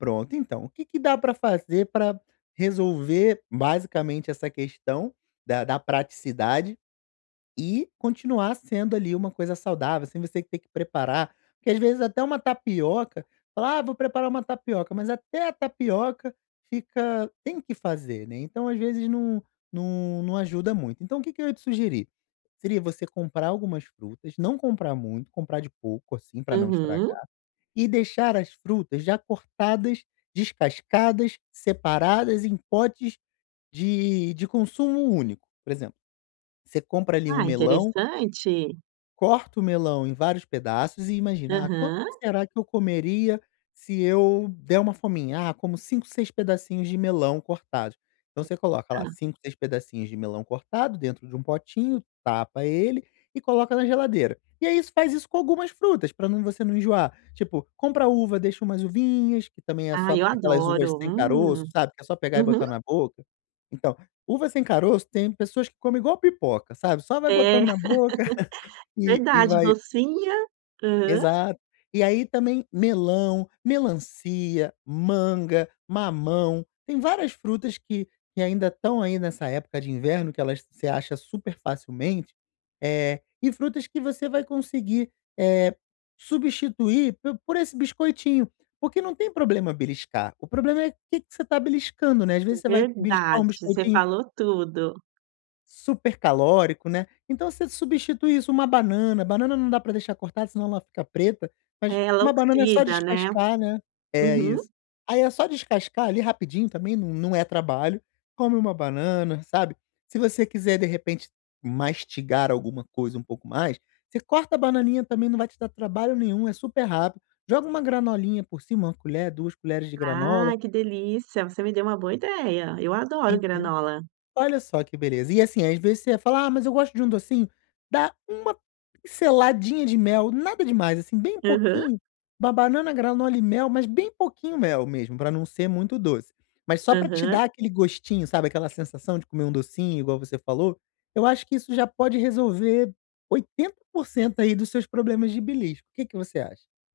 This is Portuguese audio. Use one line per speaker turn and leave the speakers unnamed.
Pronto, então, o que que dá para fazer para resolver basicamente essa questão da da praticidade e continuar sendo ali uma coisa saudável, sem você ter preparar, porque às vezes até uma tapioca, fala "ah, vou preparar uma tapioca," mas até a tapioca fica tem que fazer né, então às vezes não não não ajuda muito. Então o que que eu ia te sugerir, seria você comprar algumas frutas, não comprar muito, comprar de pouco assim para não
Uhum.
estragar, e deixar as frutas já cortadas, descascadas, separadas em potes de de consumo único. Por exemplo, você compra ali um
Ah,
melão
interessante.
corta o melão em vários pedaços e imagina, ah quanto
Aham.
será que eu comeria se eu der uma fominha? Ah como 5, 6 pedacinhos de melão cortados. Então você coloca lá
Ah.
5, 6 pedacinhos de melão cortado dentro de um potinho tapa ele e coloca na geladeira. E é isso, faz isso com algumas frutas para não você não enjoar. Tipo, compra uva, deixa umas uvinhas, que também é
Ai
só
eu
aquelas uvas
adoro,
sem
hum.
caroço, sabe, que é só pegar e
Uhum.
botar na boca. Então, uva sem caroço tem pessoas que comem igual pipoca, sabe, só vai
É,
botando na boca e e
verdade,
vai
docinha, aham.
Exato. E aí também melão, melancia, manga, mamão, tem várias frutas que que ainda estão aí nessa época de inverno que elas você acha super facilmente, eh, e frutas que você vai conseguir, eh, substituir por por esse biscoitinho. Porque não tem problema beliscar, o problema é o que que você está beliscando, né, às vezes você vai beliscar
Verdade,
um
você
biscoitinho
falou tudo.
super calórico, né, então você substitui isso, uma banana, banana não dá pra deixar cortada senão ela fica preta, mas
Ela
uma banana é só
oxida, né.
descascar, né, é
Uhum.
isso. Aí é só descascar ali rapidinho também, não é trabalho, come uma banana, sabe, se você quiser de repente mastigar alguma coisa um pouco mais, você corta a bananinha também não vai te dar trabalho nenhum, é super rápido, joga uma granolinha por cima, uma colher, duas colheres de granola.
Ai que delícia, você me deu uma boa ideia, eu adoro
Entendo.
granola.
Olha só que beleza e assim às vezes você ia falar ah mas eu gosto de um docinho, dá uma pinceladinha de mel, nada demais assim bem
Aham.
pouquinho, uma banana granola e mel, mas bem pouquinho mel mesmo, para não ser muito doce. Mas só pra te
Aham.
dar aquele gostinho, sabe, aquela sensação de comer um docinho igual você falou, eu acho que isso já pode resolver 80% aí dos seus problemas de belisco. O que que você acha?